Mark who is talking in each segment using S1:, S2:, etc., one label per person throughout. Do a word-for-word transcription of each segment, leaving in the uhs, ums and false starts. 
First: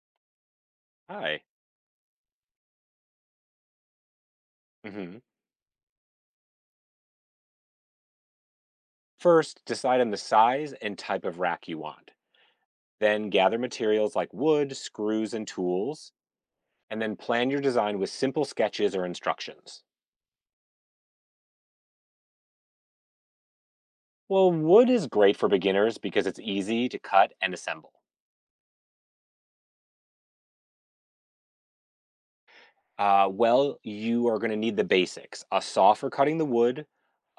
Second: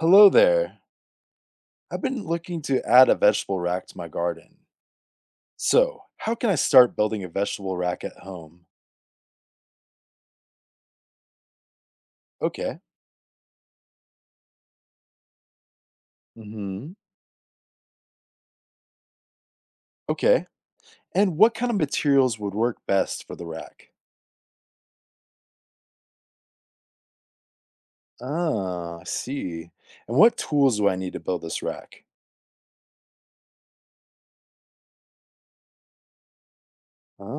S1: Hello there.
S2: Hi.
S1: I've been looking to add a vegetable rack to my garden.
S2: hmm
S1: So, how can I start building a vegetable rack at home?
S2: First, decide on the size and type of rack you want.
S1: Okay.
S2: Then gather materials like wood, screws, and tools,
S1: Hmm.
S2: and then plan your design with simple sketches or instructions.
S1: Okay. And what kind of materials would work best for the rack?
S2: Well, wood is great for beginners because it's easy to cut and assemble.
S1: Ah, I see. And what tools do I need to build this rack?
S2: Uh, well, you are going to need the basics, a saw for cutting the wood,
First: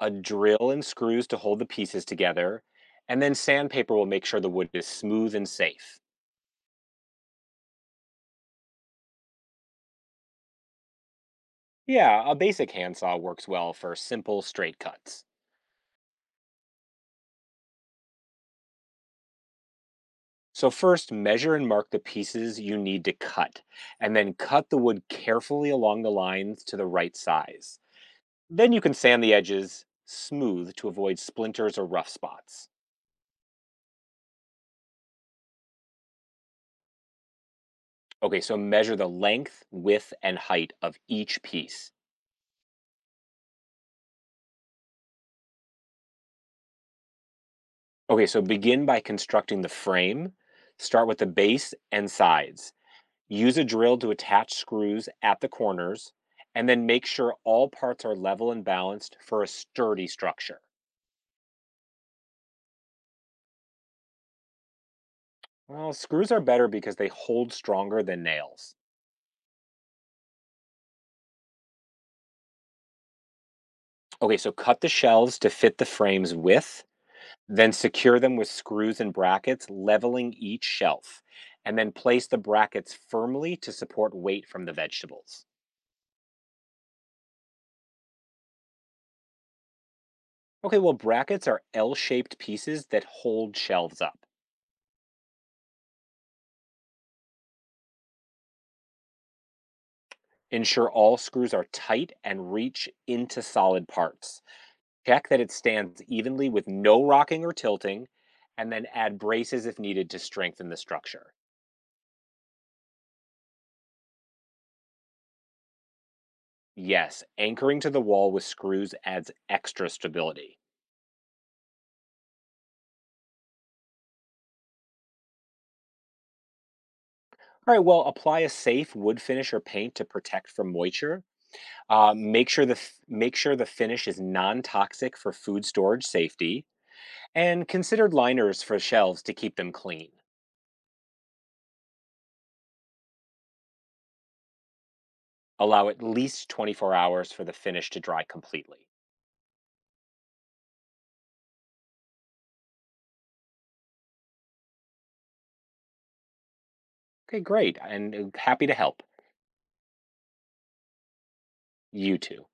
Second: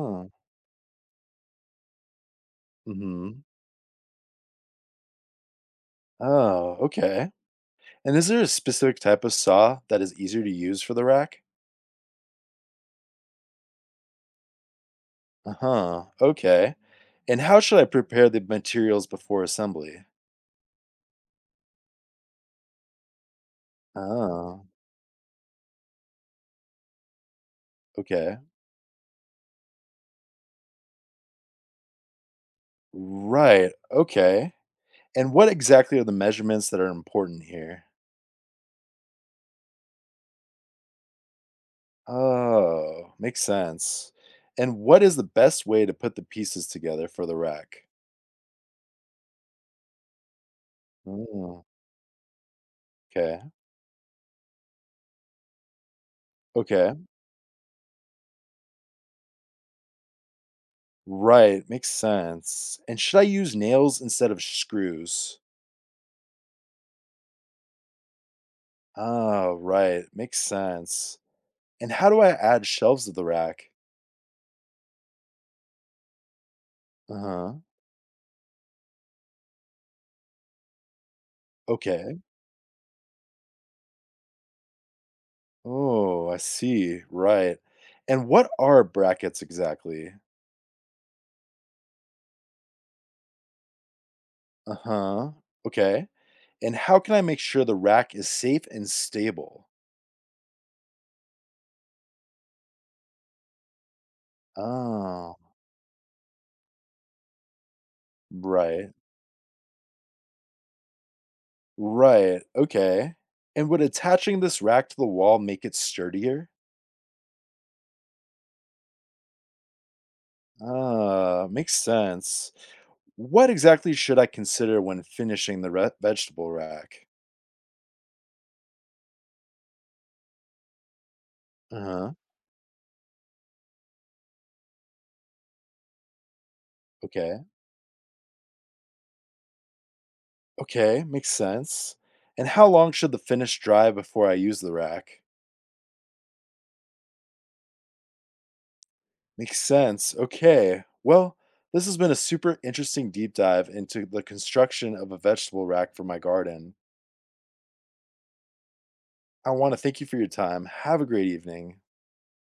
S2: a drill and screws to hold the pieces together, and then
S1: Hmm.
S2: sandpaper will make sure the wood is smooth and safe.
S1: Oh, okay. And is there a specific type of saw that is easier to use for the rack?
S2: Yeah, a basic handsaw works well for simple, straight cuts.
S1: Uh-huh. Okay. And how should I prepare the materials before assembly?
S2: So, first, measure and mark the pieces you need to cut, and then
S1: Oh,
S2: cut the wood carefully along the lines to the right size.
S1: okay.
S2: Then you can sand the edges smooth to avoid splinters or rough spots.
S1: Right. Okay. And what exactly are the measurements that are important here?
S2: Okay, so measure the length, width, and height of each piece.
S1: Oh, makes sense. And what is the best way to put the pieces together for the rack?
S2: Okay, so begin by constructing the frame. Start with the
S1: Mm,
S2: base and sides.
S1: okay.
S2: Use a drill to attach screws at the corners, and then
S1: Okay.
S2: make sure all parts are level and balanced for a sturdy structure.
S1: Right. Makes sense. And should I use nails instead of screws?
S2: Well, screws are better because they hold stronger than nails.
S1: Oh, right. Makes sense. And how do I add shelves to the rack?
S2: Okay, so cut the shelves to fit the frame's width,
S1: Uh huh.
S2: then secure them with screws and brackets, leveling each shelf, and then
S1: Okay.
S2: place the brackets firmly to support weight from the vegetables.
S1: Oh, I see. Right. And what are brackets exactly?
S2: Okay, well, brackets are L shaped pieces that hold shelves up.
S1: Uh huh. Okay. And how can I make sure the rack is safe and stable?
S2: Ensure all screws are tight and reach into solid parts. Check
S1: Oh,
S2: that it stands evenly with no rocking or tilting, and then
S1: right.
S2: add braces if needed to strengthen the structure.
S1: Right. Okay. And would attaching this rack to the wall make it sturdier?
S2: Yes, anchoring to the wall with screws adds extra stability.
S1: Ah, makes sense. What exactly should I consider when finishing the re- vegetable rack?
S2: All right, well, apply a safe wood finish or paint to protect from moisture.
S1: Uh
S2: Uh,
S1: huh.
S2: make sure the f- make sure the finish is non-toxic for food storage safety,
S1: Okay.
S2: and consider liners for shelves to keep them clean.
S1: Okay. Makes sense. And how long should the finish dry before I use the rack?
S2: Allow at least twenty-four hours for the finish to dry completely.
S1: Makes sense. Okay. Well, this has been a super interesting deep dive into the construction of a vegetable rack for my garden.
S2: Okay, great, and uh, happy to help.
S1: I want to thank you for your time. Have a great evening.
S2: You too.